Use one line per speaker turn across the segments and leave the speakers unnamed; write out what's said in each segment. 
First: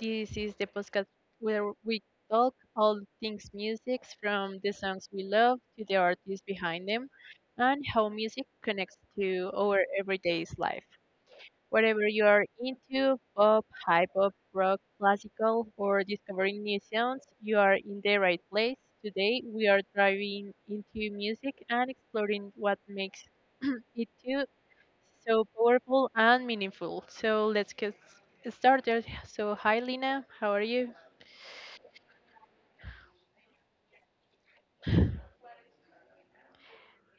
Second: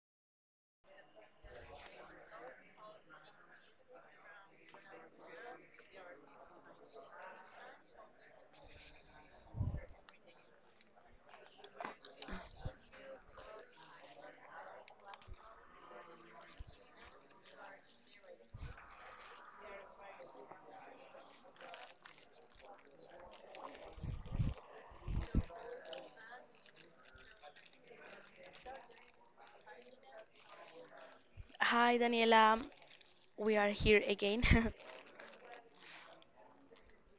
This is the podcast where we talk all things music from the songs we love to the artists behind them and how music connects to our everyday's life. Whatever you are into, pop, hip hop, rock, classical, or discovering new sounds, you are in the right place. Today, we are diving into music and exploring what makes it too so powerful and meaningful. So let's get started. So hi Lina, how are you?
Hi Daniela, we are here again.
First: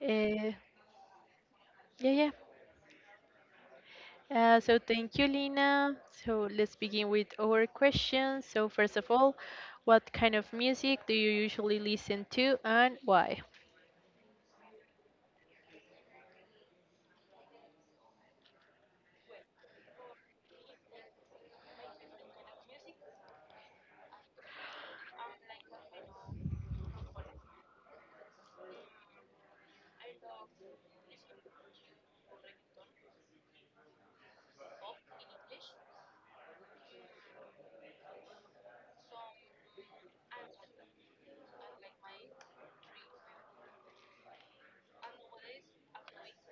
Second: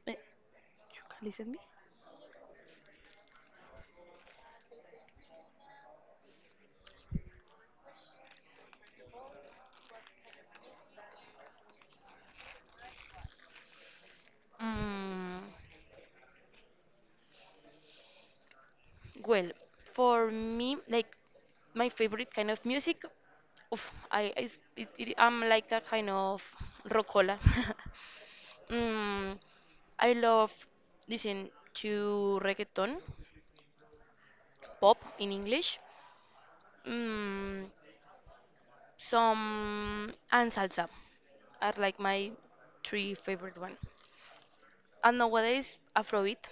Uh, yeah, yeah. So thank you, Lina. So let's begin with our questions. So first of all, what kind of music do you usually listen to and why?
mm, well, for me, like my favorite kind of music, oof, I it, it, I'm like a kind of rockola. mm, I love listen to reggaeton, pop in English, mm, some and salsa are like my three favorite one. And nowadays, Afrobeat,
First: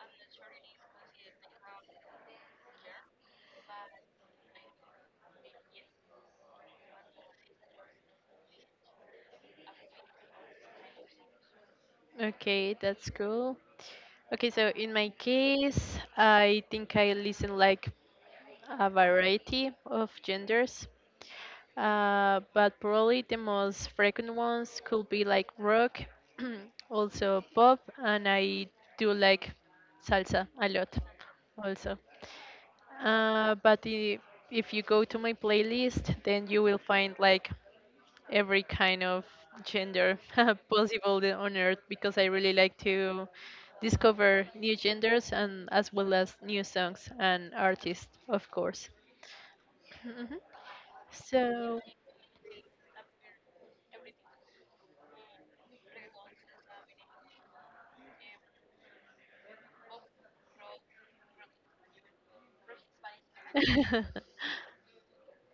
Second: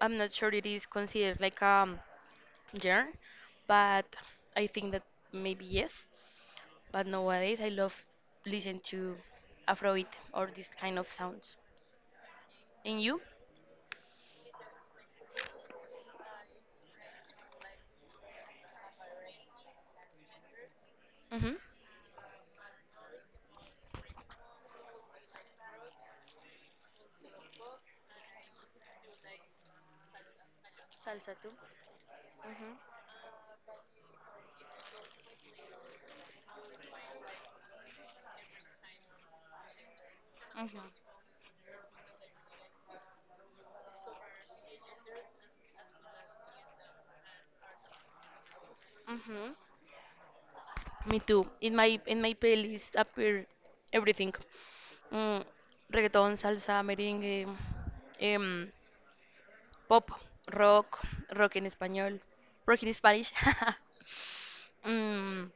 I'm not sure it is considered like a genre, but I think that maybe yes. But nowadays, I love listen to Afrobeat or this kind of sounds.
Okay,
And
that's
you?
cool. Okay, so in my case, I think I listen like a variety of genders.
Mhm.
But probably the most frequent ones could be like rock, also pop, and I do like salsa a lot
Salsa too.
also.
Mhm.
Uh, but the, if you go to my playlist, then you will find like every kind of gender
Mhm.
possible on earth because I really like to discover new genders and as well as new songs and artists, of course.
Mhm.
Mhm.
Me too. In
So,
my in my playlist appear everything. Mm, reggaeton, salsa, merengue, um, pop, rock, rock en español, rock in Spanish. Mm,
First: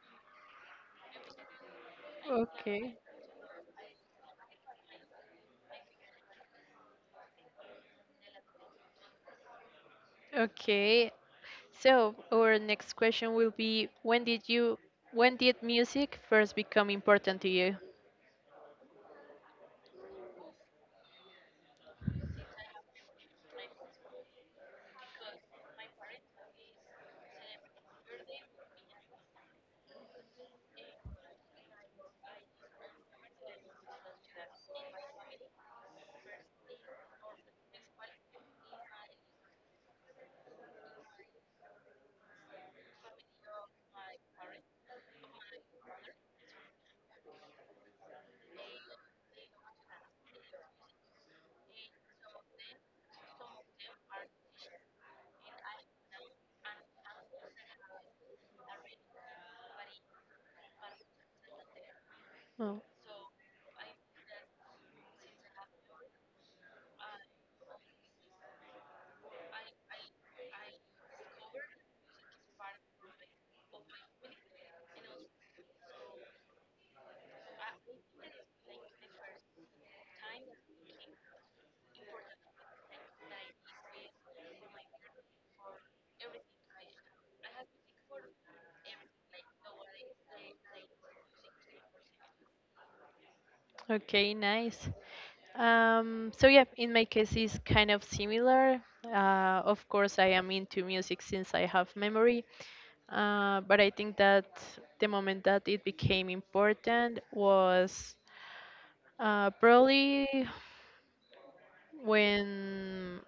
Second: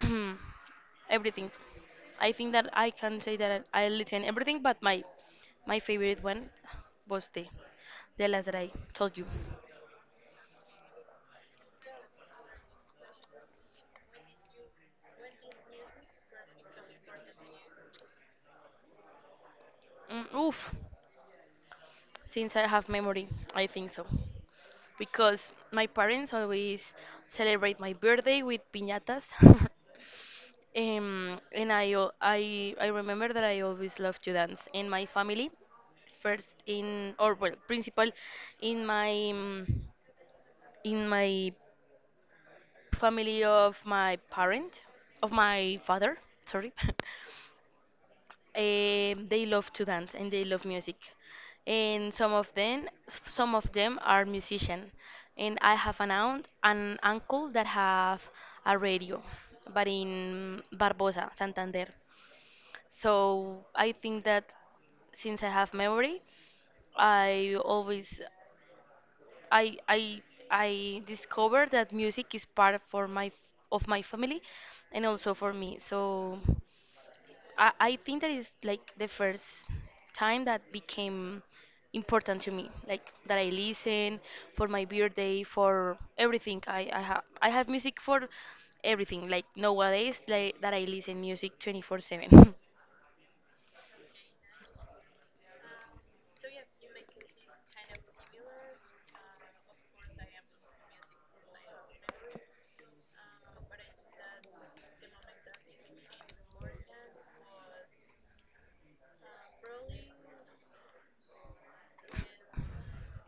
everything. I think that I
okay.
can say that I listen everything, but my favorite one was the last that I told you.
Okay. So our next question will be when did music first become important to you?
Mm, oof. Since I have memory, I think so. Because my parents always celebrate my birthday with piñatas. And I, al- I remember that I always love to dance. In my family, first in, or well, principal in my, mm, in my family of my parent, of my father, sorry. They love to dance and they love music, and some of them are musician, and I have an aunt, an uncle that have a radio, but in Barbosa, Santander.
Oh,
So I think that since I have memory, I always I I I discovered that music is part for my of my family and also for me. So I think that is like the first time that became important to me like that I listen for my birthday for everything i have I have music for everything like nowadays like that I listen music 24/7
okay, nice. So yeah, in my case it's kind of similar. Of course I am into music since I have memory. But I think that the moment that it became important was probably when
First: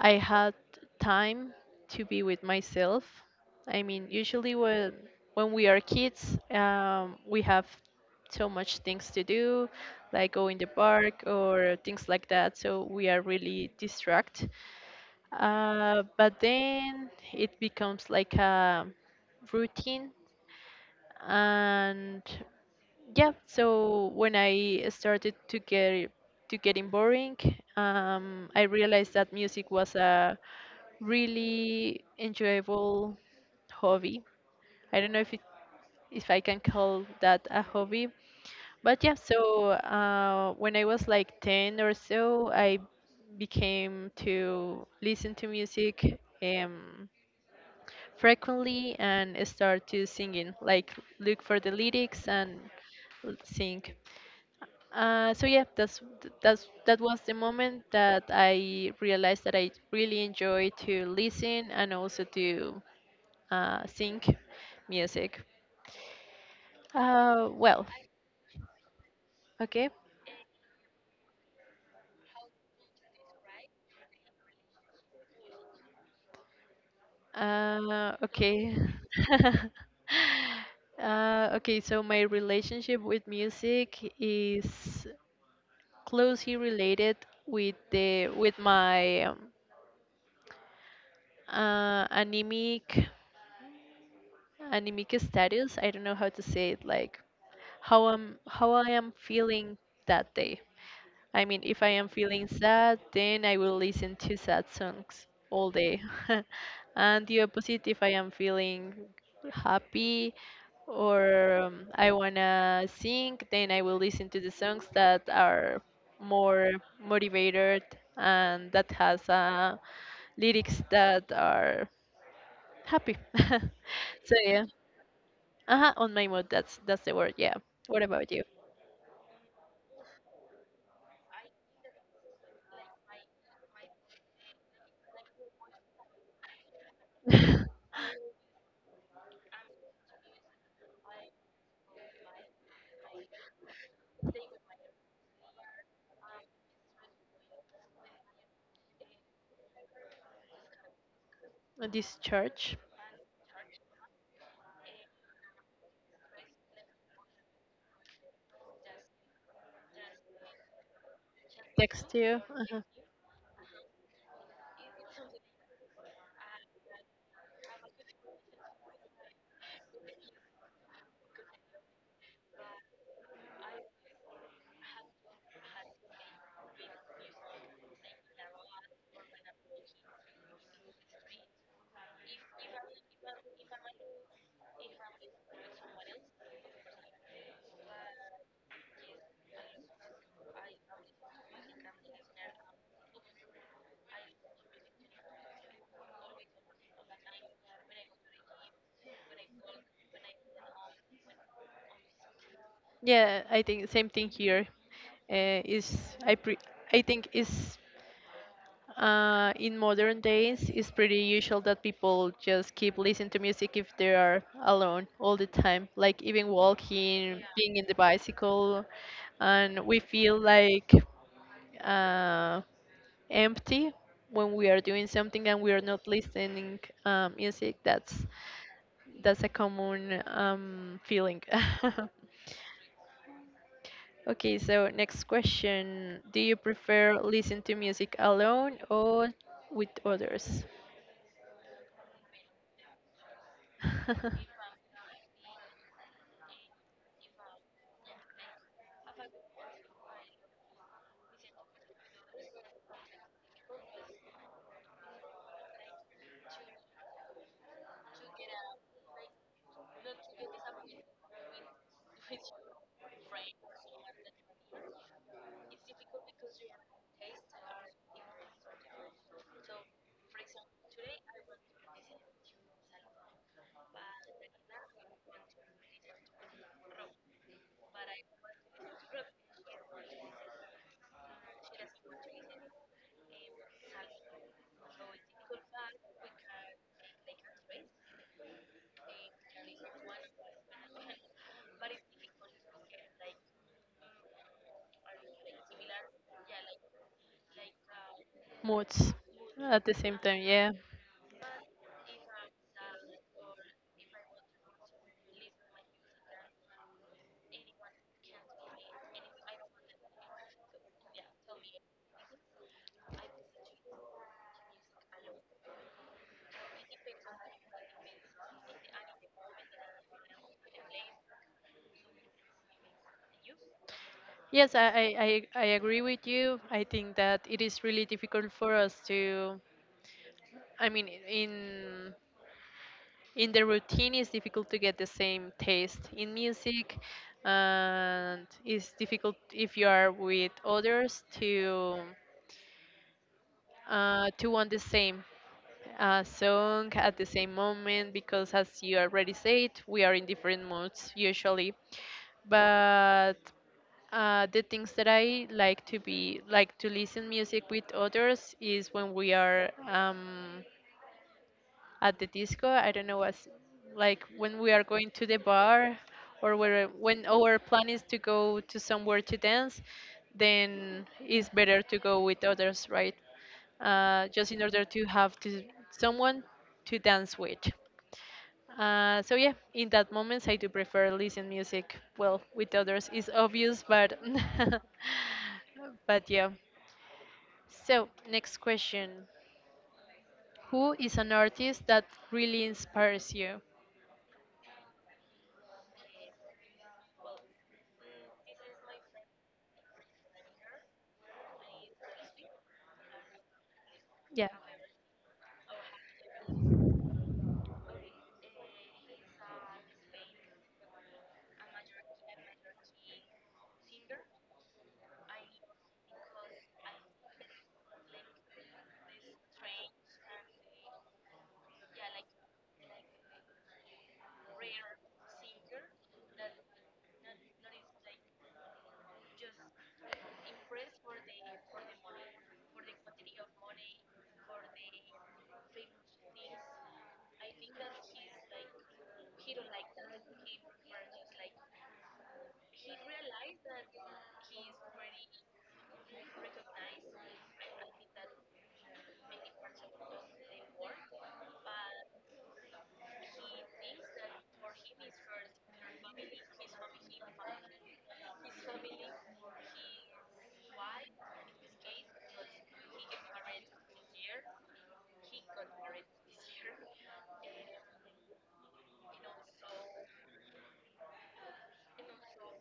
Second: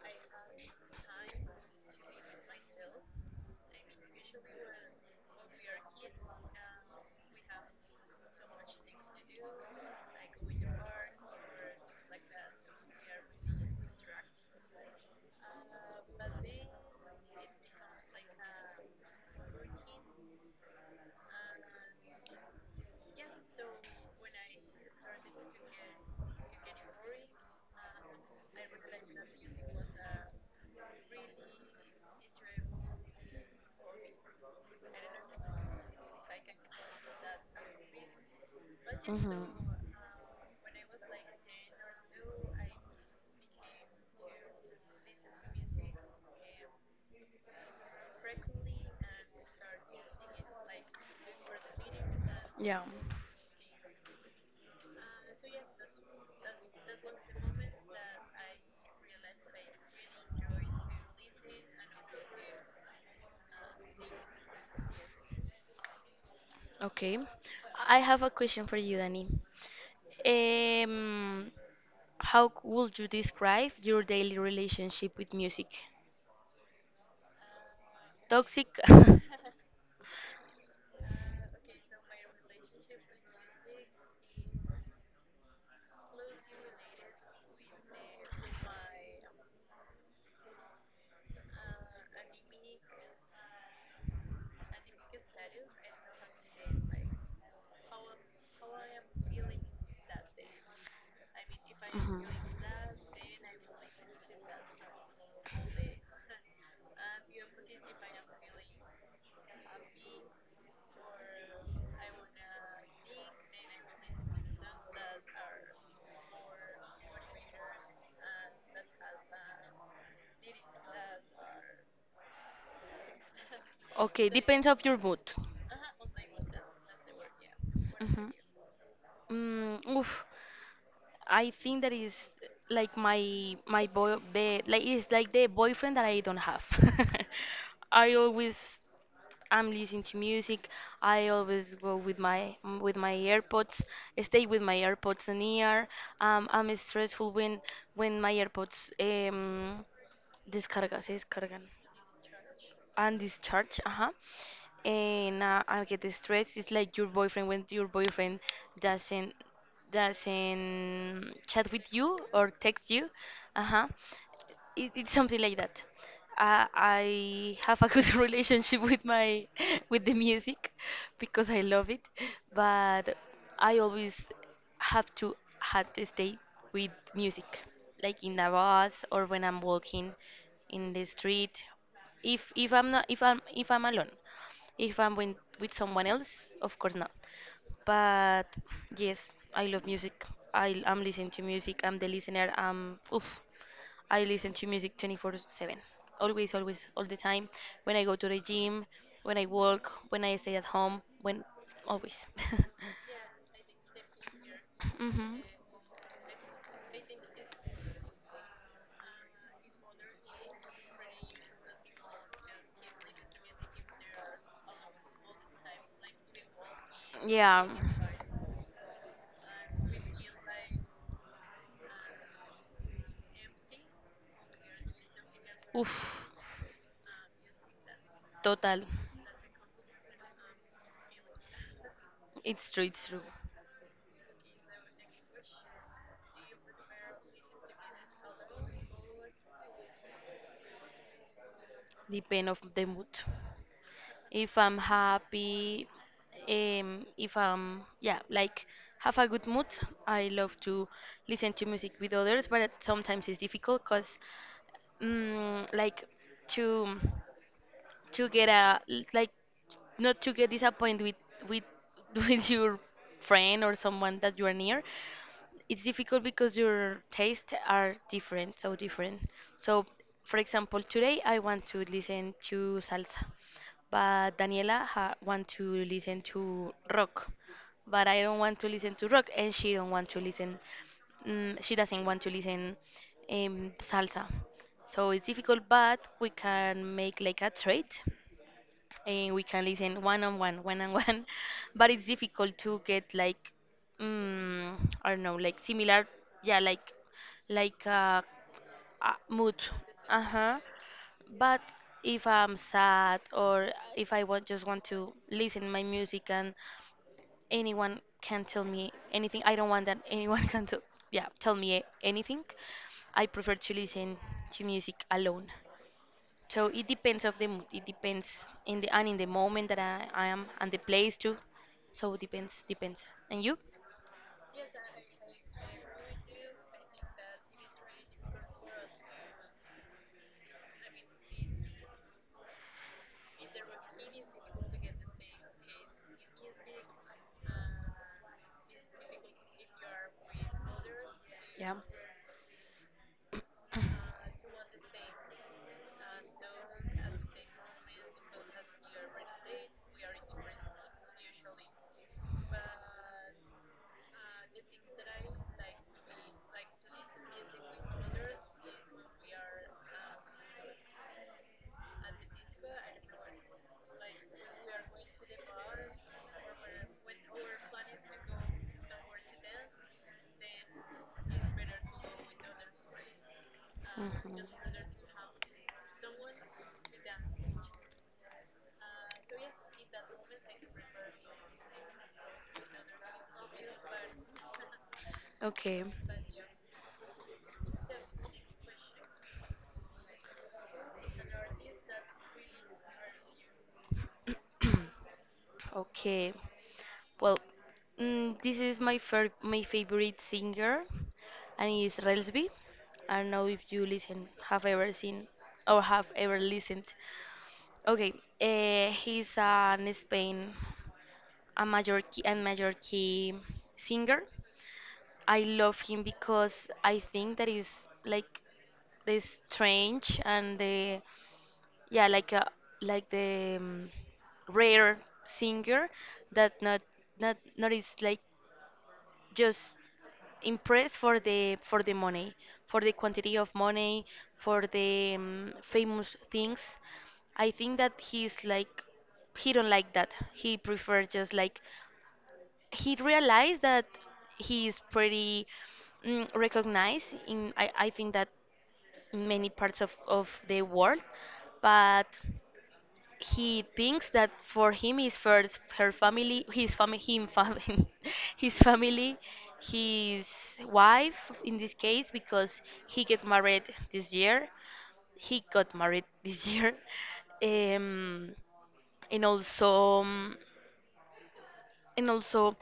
I had time to be with myself. I mean, usually when we are kids, we have so much things to do, like go in the park or things like that. So we are really distracted. But then it becomes like a routine. And yeah, so when I started to getting boring, I realized that music was a really enjoyable hobby. I don't know if I can call that a hobby, but yeah.
Mhm.
So when I was like 10 or so, I became to listen to music frequently and start to singing, like look for the lyrics and
Yeah.
sing. So yeah, that was the moment that I realized that I really enjoy to listen and also to sing music.
Okay.
Well,
I have a question for you, Danny.
okay,
Um, how would you describe your daily relationship with music? Toxic?
okay. Okay, so my relationship with music is closely related with my uh, anemic anemic status. I don't know how to say it, like how I am feeling that day. I mean, if I am feeling sad, then I will listen to sad songs all day. And the opposite, if I am feeling happy or I wanna sing, then I will listen to the songs that are more motivated and that has lyrics that are happy.
Okay,
So
depends
yeah,
of your mood.
uh-huh, on my mood. That's the word. Yeah. What about
Mhm.
you?
Mm, oof. I think that is like my boy be, like it's like the boyfriend that I don't have. I always I'm listening to music. I always go with with my AirPods. Stay with my AirPods in ear. I'm stressful when my AirPods um descarga, se descargan
This church
and discharge. Uh-huh. And I get stressed. It's like your boyfriend when your boyfriend doesn't doesn't chat with
text
you
you?
or text you. Uh-huh. It's something like that. I have a good relationship with my with the music because I love it, but I always have to stay with music, like in the bus or when I'm walking in the street. If I'm alone, if I'm with someone else, of course not. But yes, I love music. I'm listening to music. I'm the listener. I listen to music 24/7. Always, always, all the time. When I go to the gym, when I walk, when I stay at home, when, always.
Yeah, I think same thing here.
hmm
Uh, is I pre- I think is in modern days it's pretty usual that people just keep listening to music if they are alone all the time, like even walking,
Yeah.
being in the bicycle, and we feel like uh, empty when we are doing something and we are not
Oof.
listening music. That's
Total.
that's a common feeling.
It's true, it's true.
Okay, so next question. Do you prefer listen to music alone or with others?
Depend of the mood. If I'm happy, if I'm, yeah, like have a good mood. I love to listen to music with others, but it sometimes it's difficult because, like, to to get a like not to get disappointed with with with your friend or someone that you are near it's difficult because your tastes are different. So, for example, today I want to listen to salsa, but Daniela ha want to listen to rock, but I don't want to listen to rock, and she don't want to listen. She doesn't want to listen salsa. So it's difficult, but we can make like a trade and we can listen one on one, one on one. But it's difficult to get like, mm, I don't know, like similar, yeah, like like uh,
Moods
uh mood.
at the same
Uh
time,
huh.
yeah.
But if I'm sad or if I want just want to listen my music and anyone can tell me anything, I don't want that anyone can tell me anything. I prefer to listen to music alone. So it depends of the mood. It depends in the and in the moment that I am and the place too. So it depends. And you?
Yes, I agree with you. I think that it is really difficult for us to, I mean, in the routine, it's difficult to get the same taste in music, and it's difficult if you are with others
Yeah.
to to want the same a song at the same moment because as you already said, we are in different moods usually. But the things that I like to be like to listen music with others is when we are at the disco. I don't know what's like when we are going to the bar or where, when our plan is to go to somewhere to dance, then it's better to go with others, right?
Mhm.
Just in order someone to dance with. So yeah, in that moments I do prefer listen music. Well, with others it's obvious, but
Okay.
but yeah. So next question: who is an artist that really inspires you?
Okay. Well, this is my fir- my favorite singer, and it's Relsby. I don't know if you listen,
Yeah,
have ever seen, or have ever listened. Okay, he's an Spain, a major key singer. I love him because I think that is like the strange and the yeah like a like the rare singer that not is like just impressed for the money, for the quantity of money, for the famous things. I think that he's like he don't like that. He prefer just like he realized that he is pretty recognized in I think that in many parts of the world, but he thinks that for him is first her family his family him family his family his wife in this case because he get married this year he got married this year, um, and also and also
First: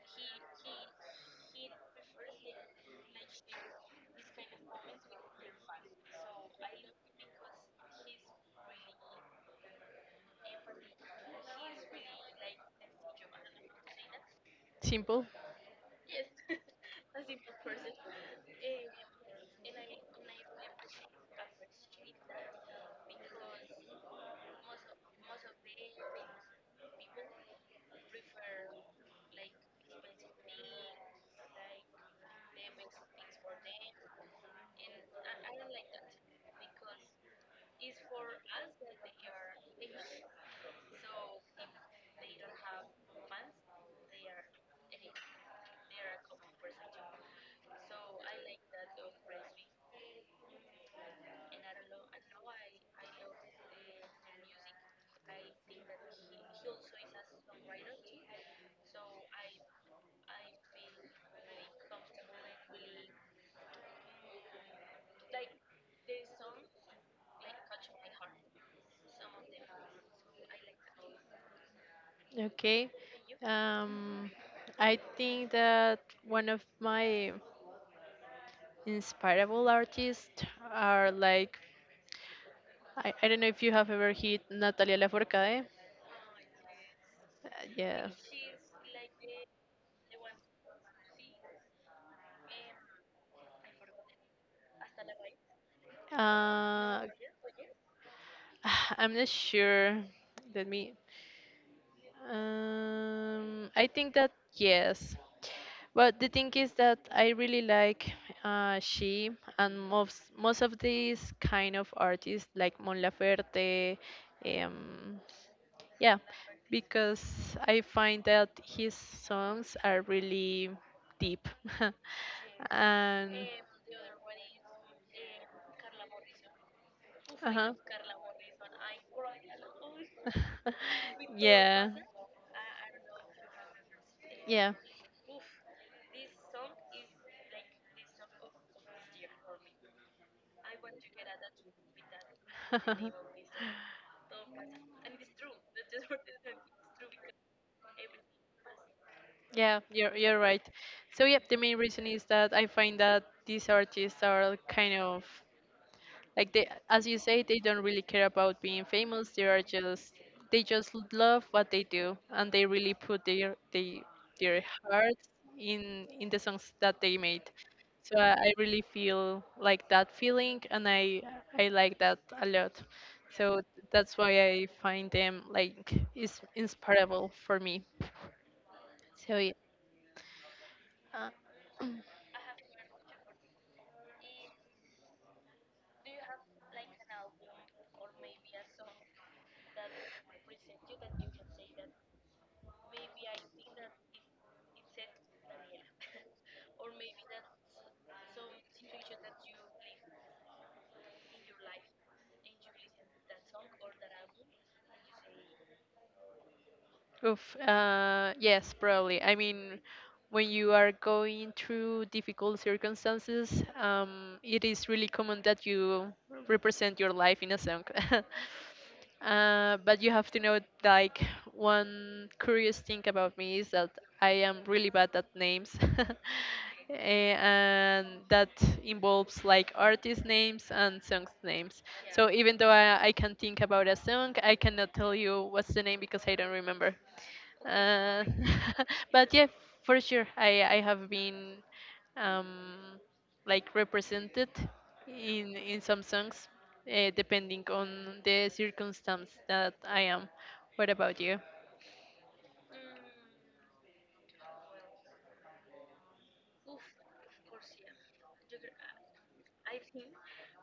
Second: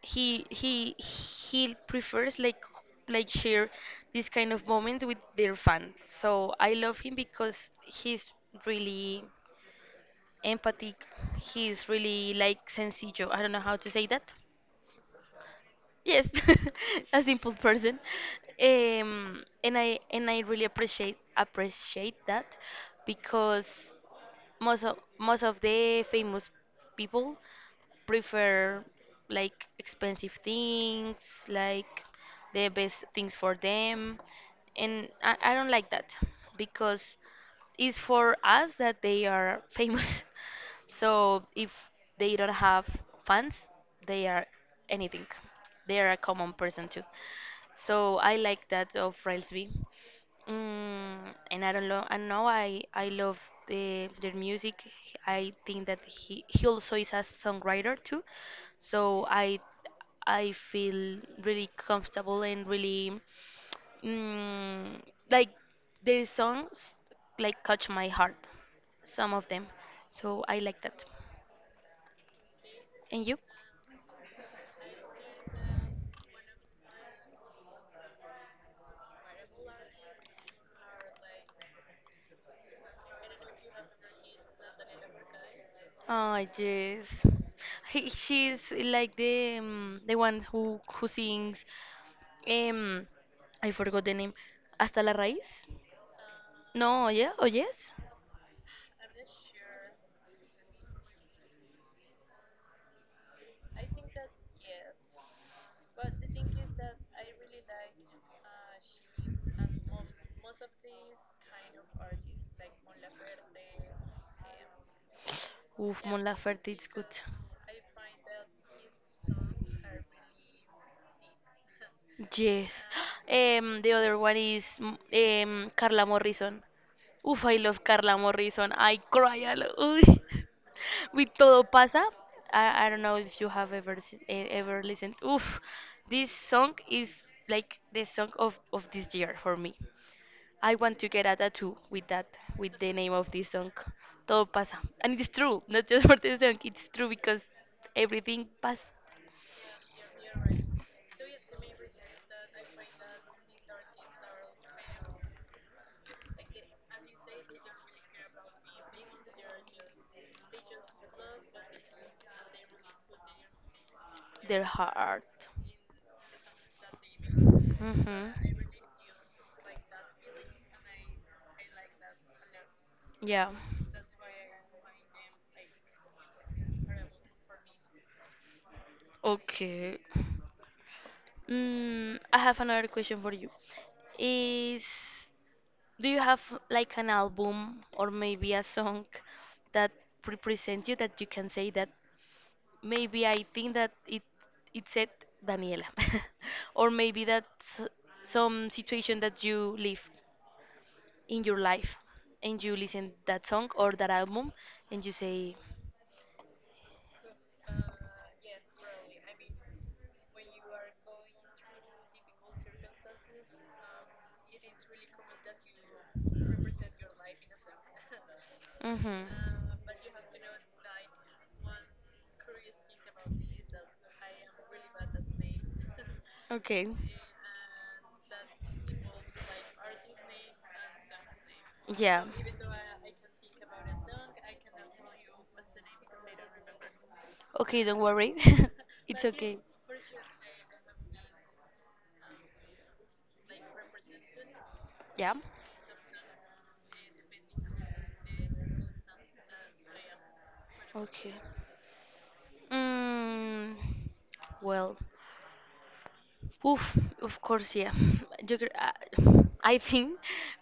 he prefers like share this kind of moments with their fan. So I love him because he's really empathy. He's really like sencillo. I don't know how to say that.
simple.
Yes, a simple person. And i really appreciate that because most of the famous people prefer like expensive things like the best things for them, and I don't like that because it's for us that they are famous. So if they don't have fans, they are anything. They are a common person too. So I like that of Railsby. Mm, and I don't know. I know I love the their music. I think that he also is a songwriter too. So I feel really comfortable and really mm, like their songs like catch my heart. Some of them. So I like that.
Okay.
And you?
Um, I think that one of my inspirable artists are like I don't know if you have ever heard Natalia Lafourcade.
Oh yes,
Yeah.
she's like the one who sings. Um, I forgot the name. Hasta la raíz?
Uh,
No, oh, yeah, oh yes.
I'm not sure. Let me I think that yes, but the thing is that I really like she and most of these kind of artists like Mon Laferte, um,
Oof, Mon
yeah,
Laferte, it's good.
because I find that his songs are really deep.
Yes.
And,
um, the other one is Carla Morrison. Oof, I
uh-huh.
love Carla Morrison. I cry a lot. Uy. With Todo
Yeah.
Pasa. I don't know if you have ever
Yeah.
ever listened. Oof, this song is like the song of this year for me. I want to get a tattoo with that, with the name of this song. Todo pasa. And it's true, not just for this song, it's true because everything passed
Yeah, you're right. So yeah, the main reason is that I find that these artists are kind of like they, as you say, they don't really care about being famous. They just love what they do, and they really put their
their
heart
heart.
in the songs that they made. So I,
Mhm.
I really feel like that feeling, and I like that a lot.
Yeah.
So that's why I find them like is inspirable for me. So yeah.
Okay. I have another question for you. Is Do you have like an album or maybe a song that represents you that you can say that maybe I think that it said Daniela, or maybe that's some situation that you live in your life, and you listen that song or that album, and you say,
Oof. Yes, probably. I mean, when you are going through difficult circumstances, it is really common that you represent your life in a song.
mm-hmm.
But you have to know, like, one curious thing about me is that I am really bad at names.
Okay.
And that involves like artist names and songs names.
Yeah.
So even though I can think about a song, I cannot tell you what's the name because I don't remember.
Okay, don't
Uh,
worry. It's
but yeah,
okay.
for sure, I have been um like represented
Yeah.
in some songs, depending on the circumstance that I am. What about
Okay.
you?
Mm, well. Oof, of course, yeah. You, could- uh, I think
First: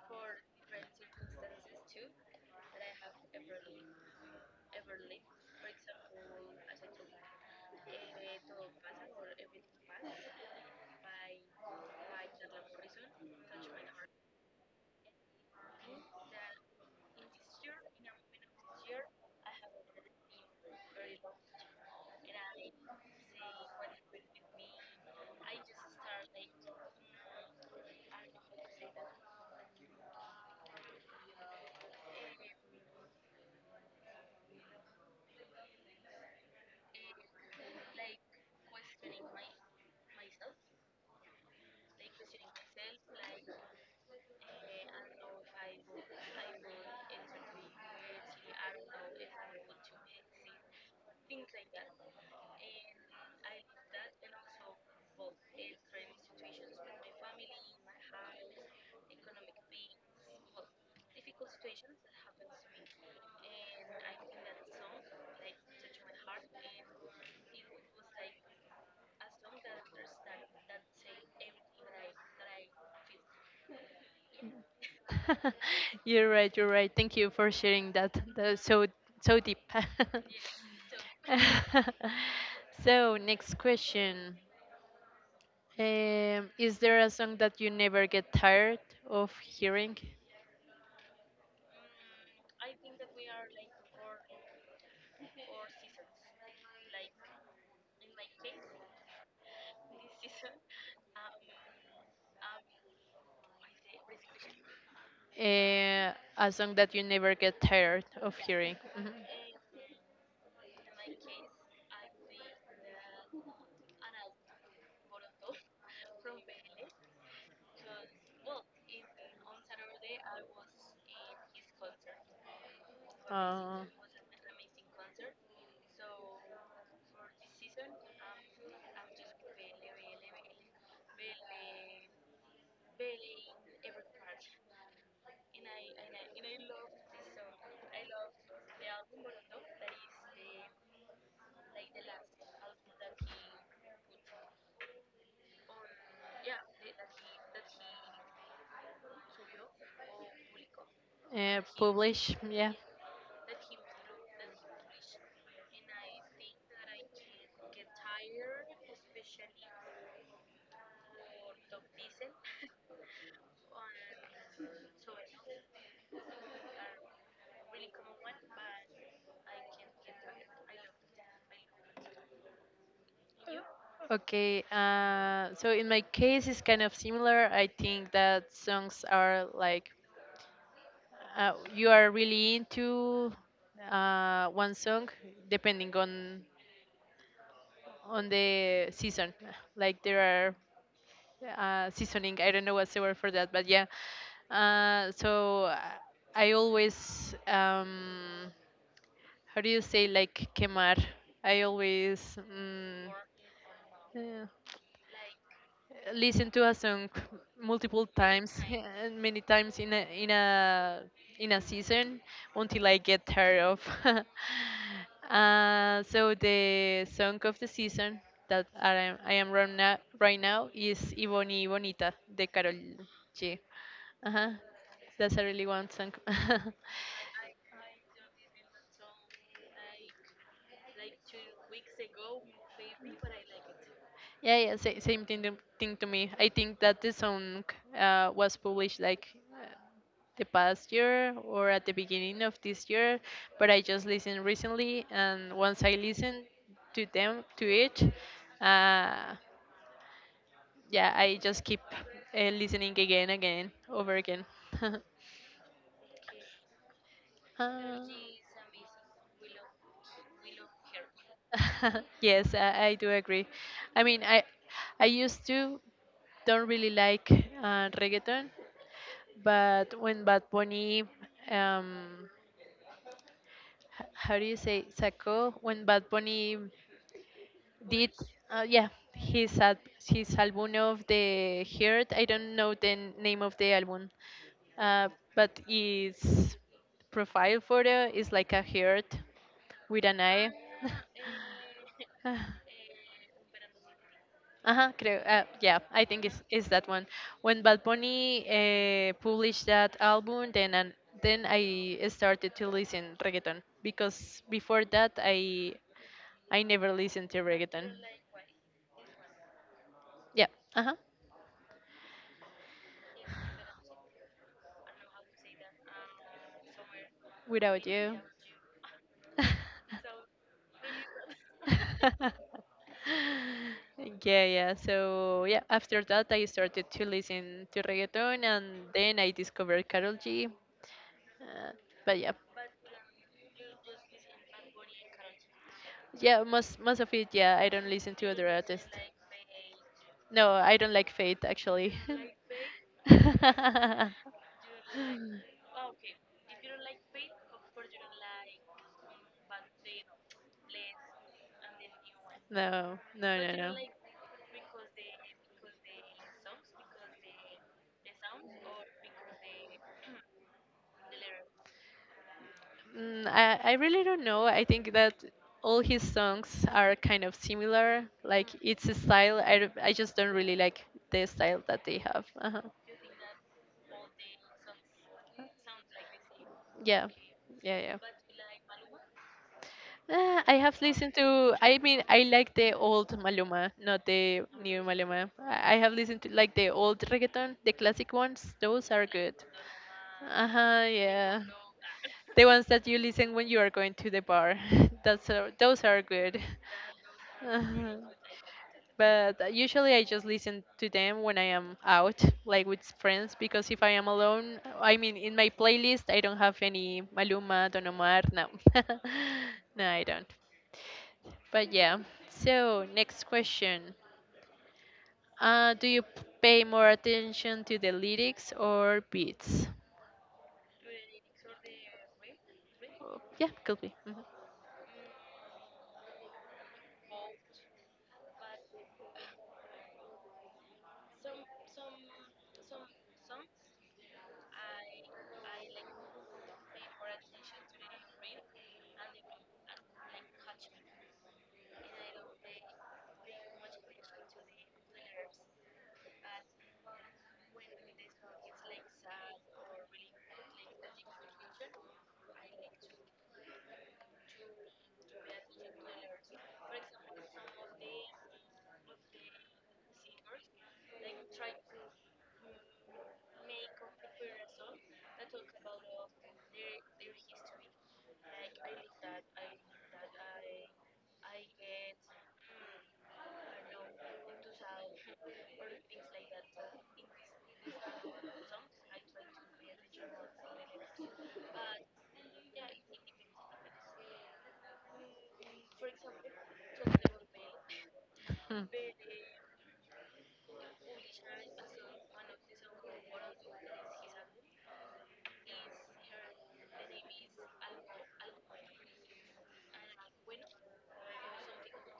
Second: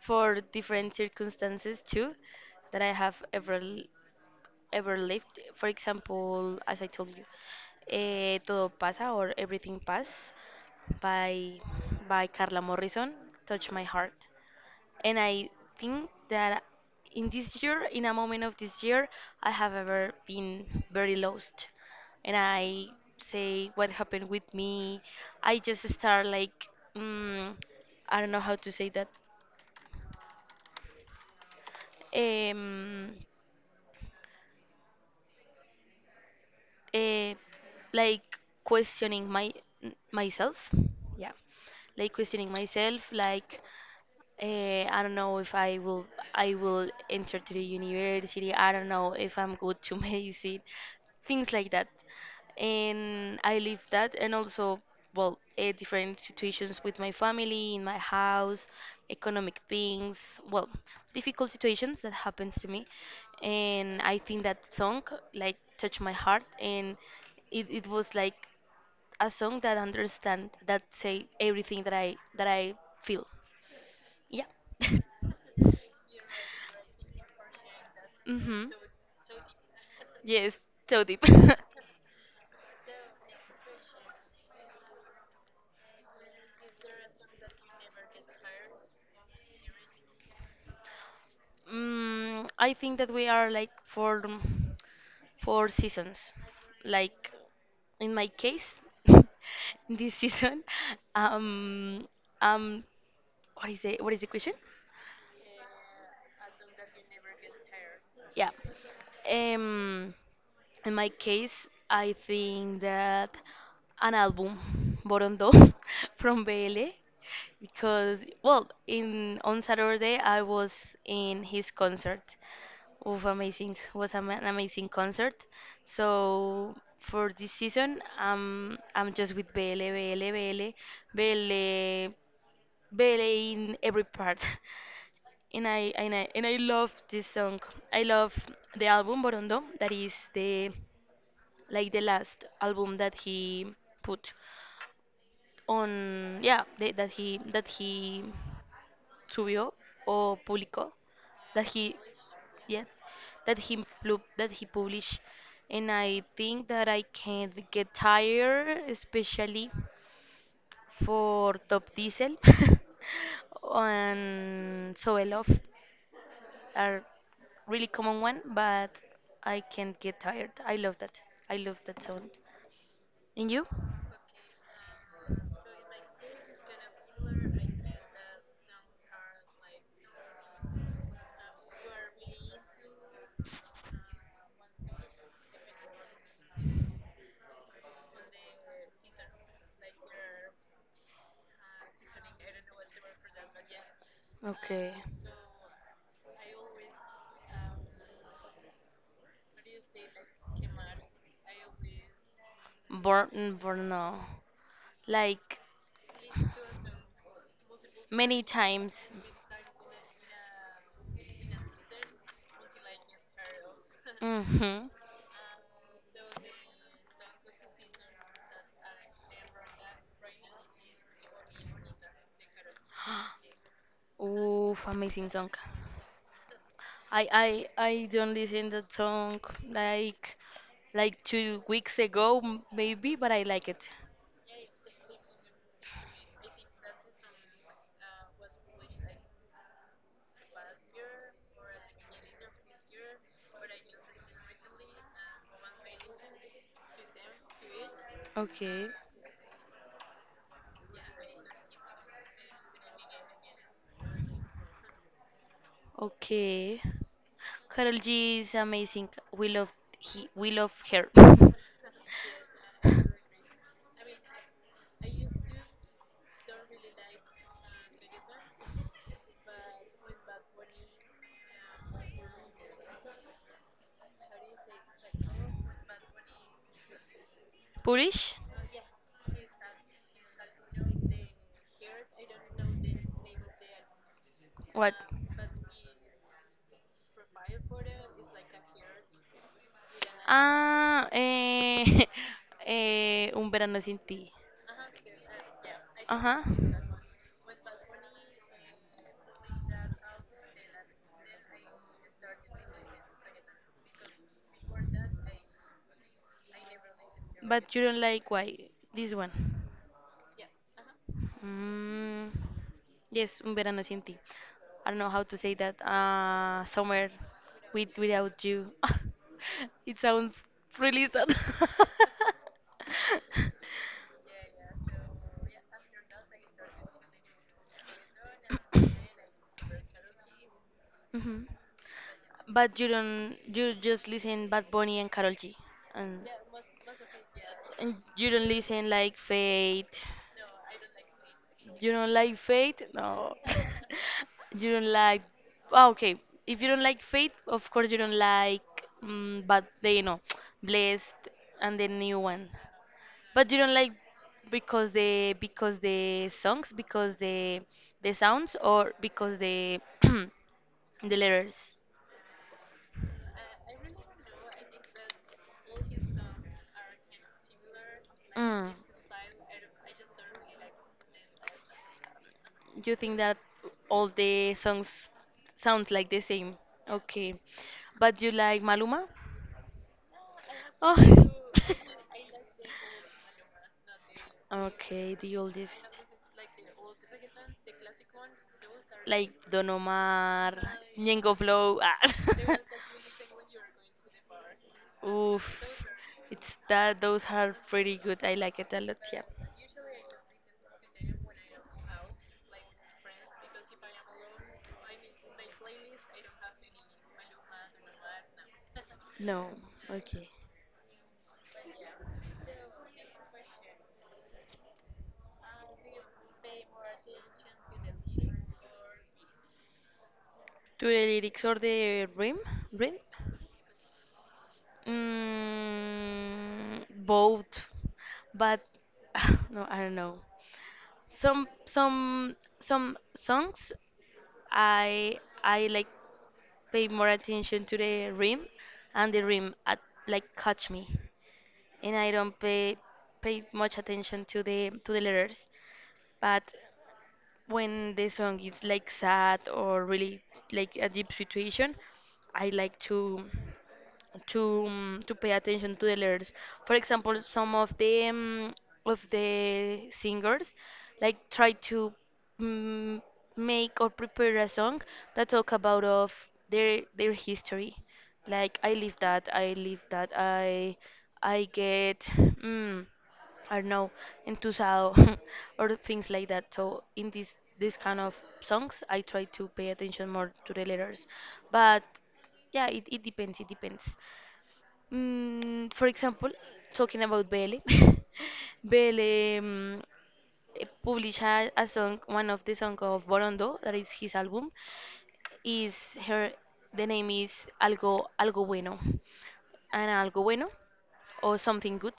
for different circumstances too that I have ever ever lived. For example, as I told you, Todo pasa or Everything Pass by by Carla Morrison touched my heart, and I think that in this year, in a moment of this year, I have ever been very lost, and I say what happened with me. I just start like mm, I don't know how to say that. Um, uh, like questioning my myself, yeah, like questioning myself, like I don't know if I will enter to the university. I don't know if I'm good to medicine, things like that. And I live that, and also well, different situations with my family, in my house, economic things, well, difficult situations that happens to me. And I think that song like touched my heart, and it was like a song that understand that say everything that I feel. Yeah.
You're right. You're right. Thank you for sharing that. That's
mhm.
so deep.
Yes, so deep.
Next question. Is there a song that you never get tired of hearing?
I think that we are like for four seasons. Like in my case, this season, um, um, what is it? What is the question?
Uh, a song that you never get tired of
Yeah.
hearing. Mhm.
Um, in my case, I think that an album, Borondo, from Bele, because well, in on Saturday I was in his concert. Oof, amazing!
Uh,
Was am- an amazing concert. So for this season, I'm just with Bele, in every part. and i love this song. I love the album Borondo. That is the like the last album that he put on. Yeah, the, that he subió o publicó. That he
Publish, yeah.
yeah that he published. And I think that I can't get tired, especially for Top Diesel and so I love. Are really common one, but I can't get tired. I love that. I love that song. And you?
Okay, so in my case, it's kind of similar. I think that songs are like you are really into one song, depending on the season. Like there are seasoning. I don't know what's the word for that, but yeah.
Okay.
Uh, so uh, I always how do you say like quemar? I always
Burn, burn, no.
yeah,
like
listen to a song multiple
many
times
times.
and many times in a season until I get tired of.
Mhm.
So the song of the season that I am right now, is Ivoni Bonita de Karol G. Uh-huh.
Oof, amazing
That's a
song.
really one song.
I don't listen that song like like 2 weeks ago maybe, but I like it.
Yeah, yeah, same thing thing to me. I think that the song was published like uh, the past year or at the beginning of this year, but I just listened recently, and once I listen to it,
Okay.
uh, yeah, I just keep listening again, again, over again.
Okay. Karol
Uh,
G is amazing. We love he we love her.
yes, I do agree. I mean, I used to don't really like reggaeton, but when Bad Bunny, um, how do you say, sacó, when Bad Bunny did,
Purish?
yeah, his, al- his album of the Heart, I don't know the name of the album,
What?
uh, but his profile photo is like a heart with an eye.
Ah, eh, eh, un verano sin ti.
Uh-huh, creo, yeah, I think it's,
Ajá.
it's that one. When Bad Bunny published that album, then and then I started to listen reggaeton because before that I never listened to
But you
reggaeton.
don't like why? This one.
Yeah, uh-huh,
Mm, yes, un verano sin ti. I don't know how to say that. Summer
without you.
without you. It sounds really sad.
Yeah, yeah. So yeah, after that I started to listen to reggaeton, and then I discovered Karol G.
Mhm.
Uh, but yeah,
But you don't, you just listen Bad Bunny and Karol G. And,
yeah, most of it. Yeah, I don't
and
listen to
you
other
don't
artists.
listen like Fate.
No, I don't like Faith
You
actually.
don't like Fate? No.
No,
you don't like. Oh, okay. If you don't like Fate, of course you don't like. But they, you know, Blessed and the new one.
no, no,
But you don't
no.
like because the songs, because the sounds, or because the the letters.
I really don't know. I think that all his songs are kind of similar. Like
Mm.
it's a style. I just don't really like the style that they have. Uh-huh.
You think that all the songs sound like the same?
Yeah,
Okay.
yeah, yeah.
But you like Maluma?
Ah, I have listened
Oh.
to. I mean, I like the old Maluma, not the new
Okay,
Maluma.
the
I have
oldest.
listened to like the old reggaeton, the classic ones. Those are
Like
good.
Don
Uh
Omar,
huh.
Ñengo
Yeah,
Flow. Ah.
the ones that you listen when you are going to the bar.
Oof,
Those are good.
it's that those are
Uh-huh.
pretty good. I like it a lot. Yeah.
But usually I just listen to them when I am out, like with friends, because if I am alone, I mean, in my playlist, I don't have any Maluma, Don Omar, no.
No.
No, I don't.
Okay.
But yeah. So next question. Do you pay more attention to the lyrics or beats?
To the lyrics or the rhythm? Rhythm?
Oh, yeah, could be. Mhm.
Mm, both, but no, I don't know. Some some songs i I like pay more attention to the rhythm and the rhythm at, like catch me and I don't pay much attention to the letters, but when the song is like sad or really like a deep situation, I like to to pay attention to the lyrics. For example, some of the singers like try to mm, make or prepare a song that talk about of their history. Like I live that, I live that, I get. Mm, or no entusado or things like that. So in this kind of songs I try to pay attention more to the letters, but yeah it depends it depends, for example talking about bele
Hmm.
bele, published a song, one of the song of borondo that is his album, is her, the name is algo bueno. And algo bueno or something good,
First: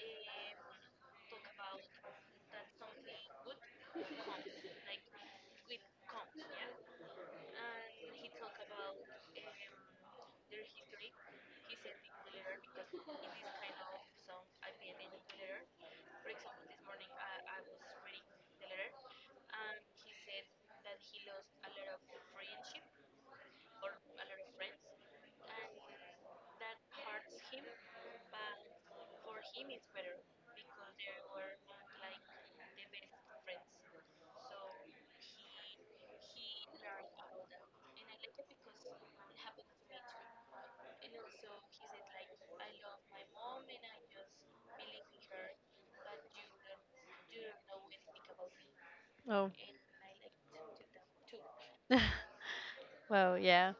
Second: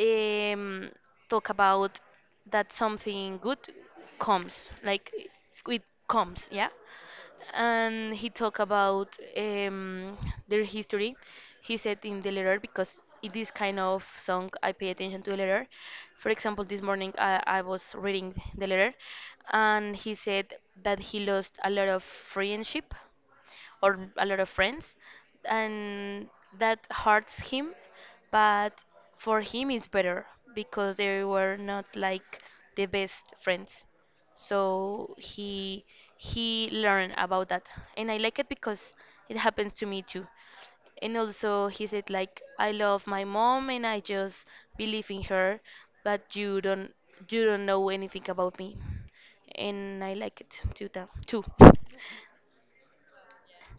um, talk about that something good comes, like it comes, yeah. And he talked about um, their history. He said in the letter because in this kind of song I pay attention to the letter. For example, this morning I was reading the letter, and he said that he lost a lot of friendship or a lot of friends, and that hurts him. But for him, it's better because they were not like the best friends. So he learned about that, and I like it because it happens to me too. And also, he said like, I love my mom and I just believe in her, but you don't know anything about me,
Oh.
and I like it to tell too.
Well, yeah.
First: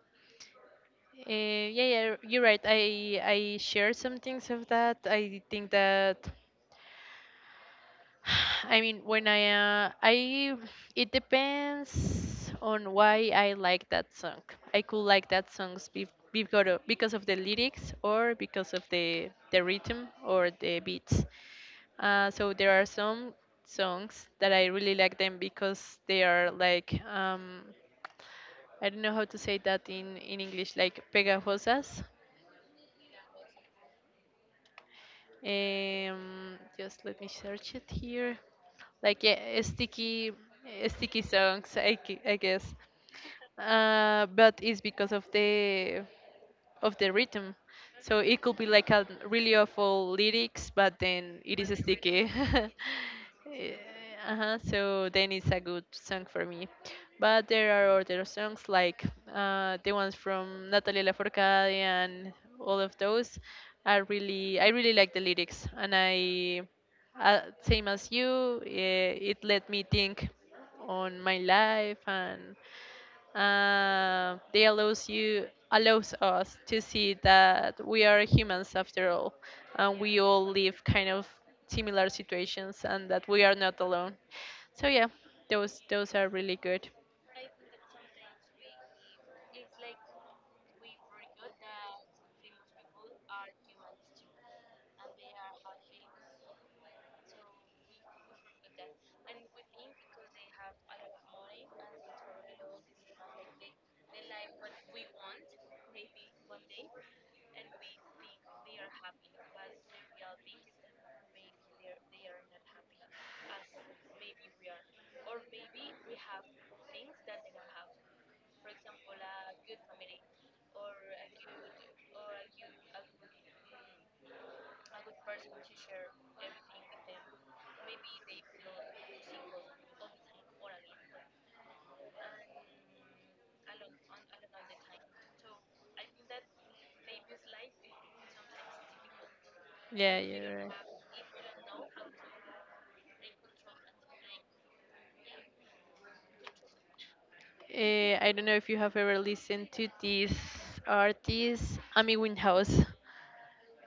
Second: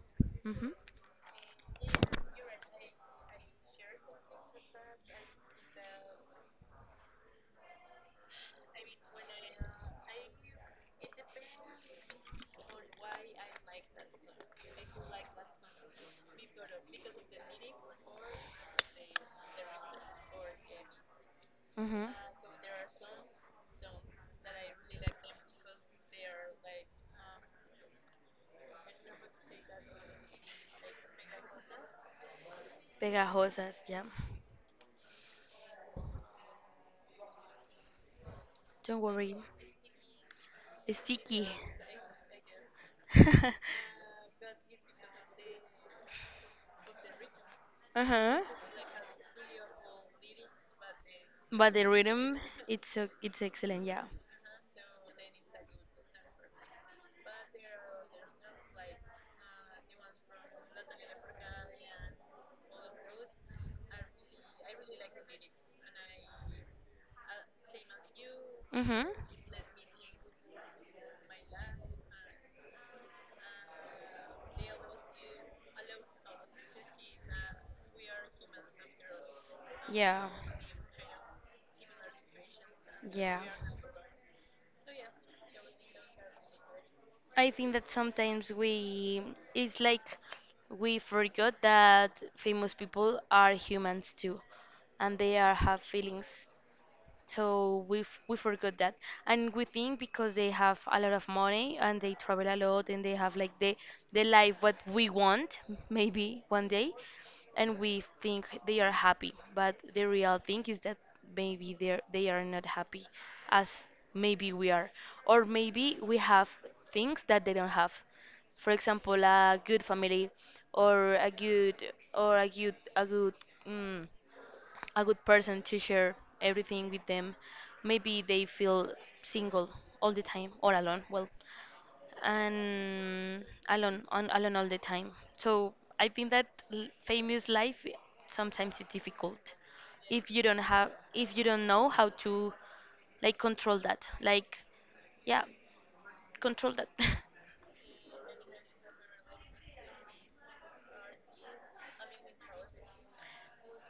Mhm.
Yeah, yeah, you're right. I share some things of that. I think that I mean, when I it depends on why I like that song. I could like that songs because of the lyrics or because of the rhythm or the beats.
Mhm.
So there are some songs that I really like them because they are like I don't know how to say that in English, like pegajosas.
Pegajosas, yeah.
Just let me search it here.
Don't
Like
worry.
yeah, sticky, sticky
Sticky.
songs, I guess. But it's because of of the rhythm. So
uh-huh.
it could be like a really awful lyrics, but then it
But
is
the
sticky.
rhythm, it's so, it's
Eh,
excellent, yeah.
uh-huh, so then it's a good song for me. But there are other songs like the ones from Natalia Lafourcade, and all of those are really I really like the lyrics, and I same as you.
Mhm.
It let me think on my life, and they allows you allows us to see that we are humans after all, and we
Yeah,
all live kind of similar situations, and that
yeah.
we are not alone. So yeah, those are really good.
I think that sometimes it's like we forgot that famous people are humans too, and they are have feelings, so we we forgot that. And we think because they have a lot of money and they travel a lot and they have like the life what we want maybe one day, and we think they are happy, but the real thing is that maybe they are not happy as maybe we are, or maybe we have things that they don't have. For example, a good family, or a good, or a good mm a good person to share everything with them. Maybe they feel single all the time or alone. Well, and alone, alone all the time. So I think that famous life sometimes is difficult
Yeah,
if you
you're
don't
right.
have, if you don't know how to like control that. Like, yeah, control that.
I don't know if you have ever listened to this artist, Amy Winehouse.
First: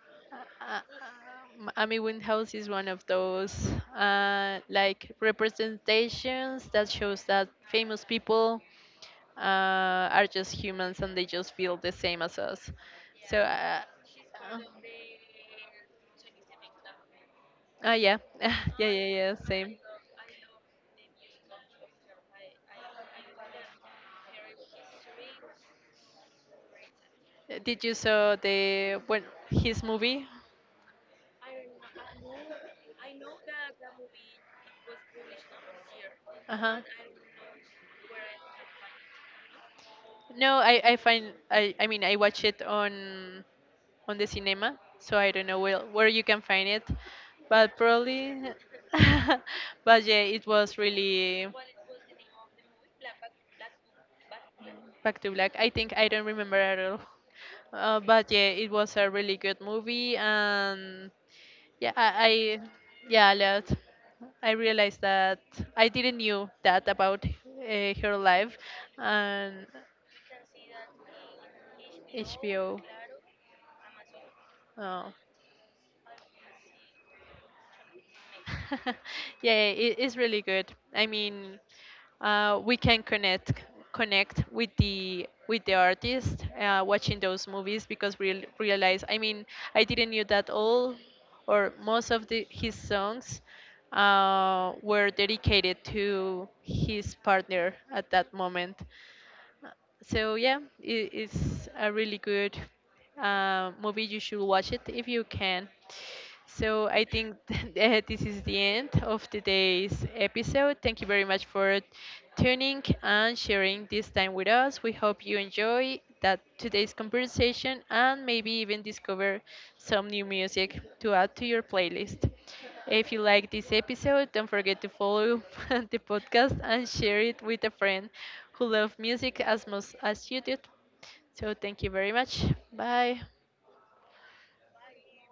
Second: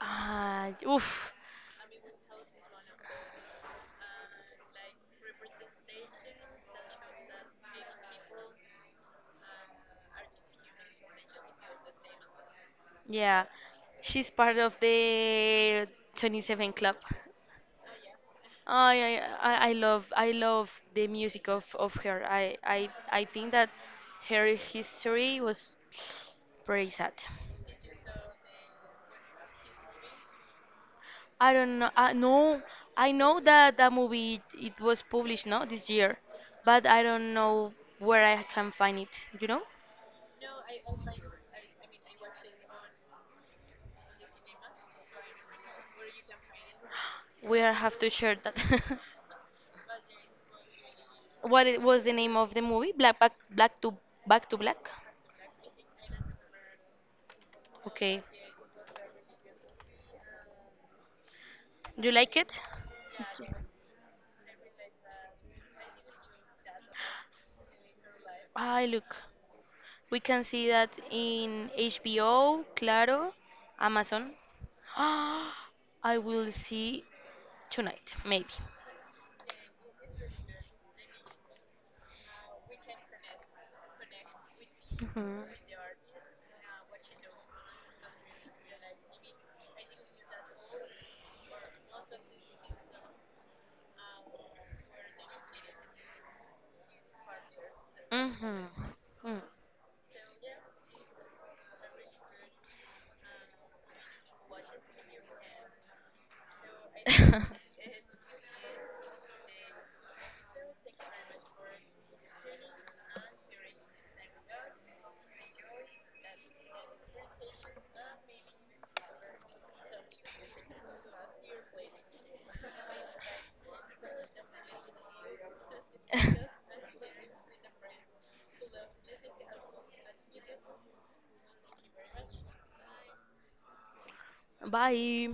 Uh,
Oof.
Amy Winehouse is one of those like representations that shows that famous people uh, are just humans, and they just feel the same as us. So,
Yeah,
uh,
she's part
uh,
of the 27 Club.
yeah, yeah,
I
yeah, yeah,
I I I
same.
love I love the music of her. I think that her history was very sad.
Did you saw the when his movie?
I don't know. I no, I know that that movie it was published no this year,
Uh huh.
but I don't know where I can find it. You know,
Find it. No, I find I mean I watch it on the cinema, so I don't know where you can find it,
we
but
have to share
probably.
that.
But yeah, it was really.
what it was the name of the movie? Black back black to Back to Black.
Back to Black. I think I don't remember at all.
Okay,
But yeah, it was a really good movie, and yeah,
do you like it?
I yeah, a lot. I realized that I didn't knew that about her life,
I look.
and
We can see that in HBO,
HBO.
Claro, Amazon.
Oh.
I will see tonight, maybe.
Yeah, it is really good. I mean, we can connect connect with the
Mhm.
artist watching those movies because we realize. I mean, I didn't knew that all or most of the his songs were dedicated to his partner at that
Mhm.
moment. So yeah, it's a really good movie. You should watch it if you can. So I think this is the end of today's episode. Thank you very much for tuning and sharing this time with us. We hope you enjoy that today's conversation, and maybe even discover some new music to
Mm.
add to your playlist. If you like this episode, don't forget to follow the podcast and share it with a friend who loves music as much as you do. So thank you very much. Bye.
Bye.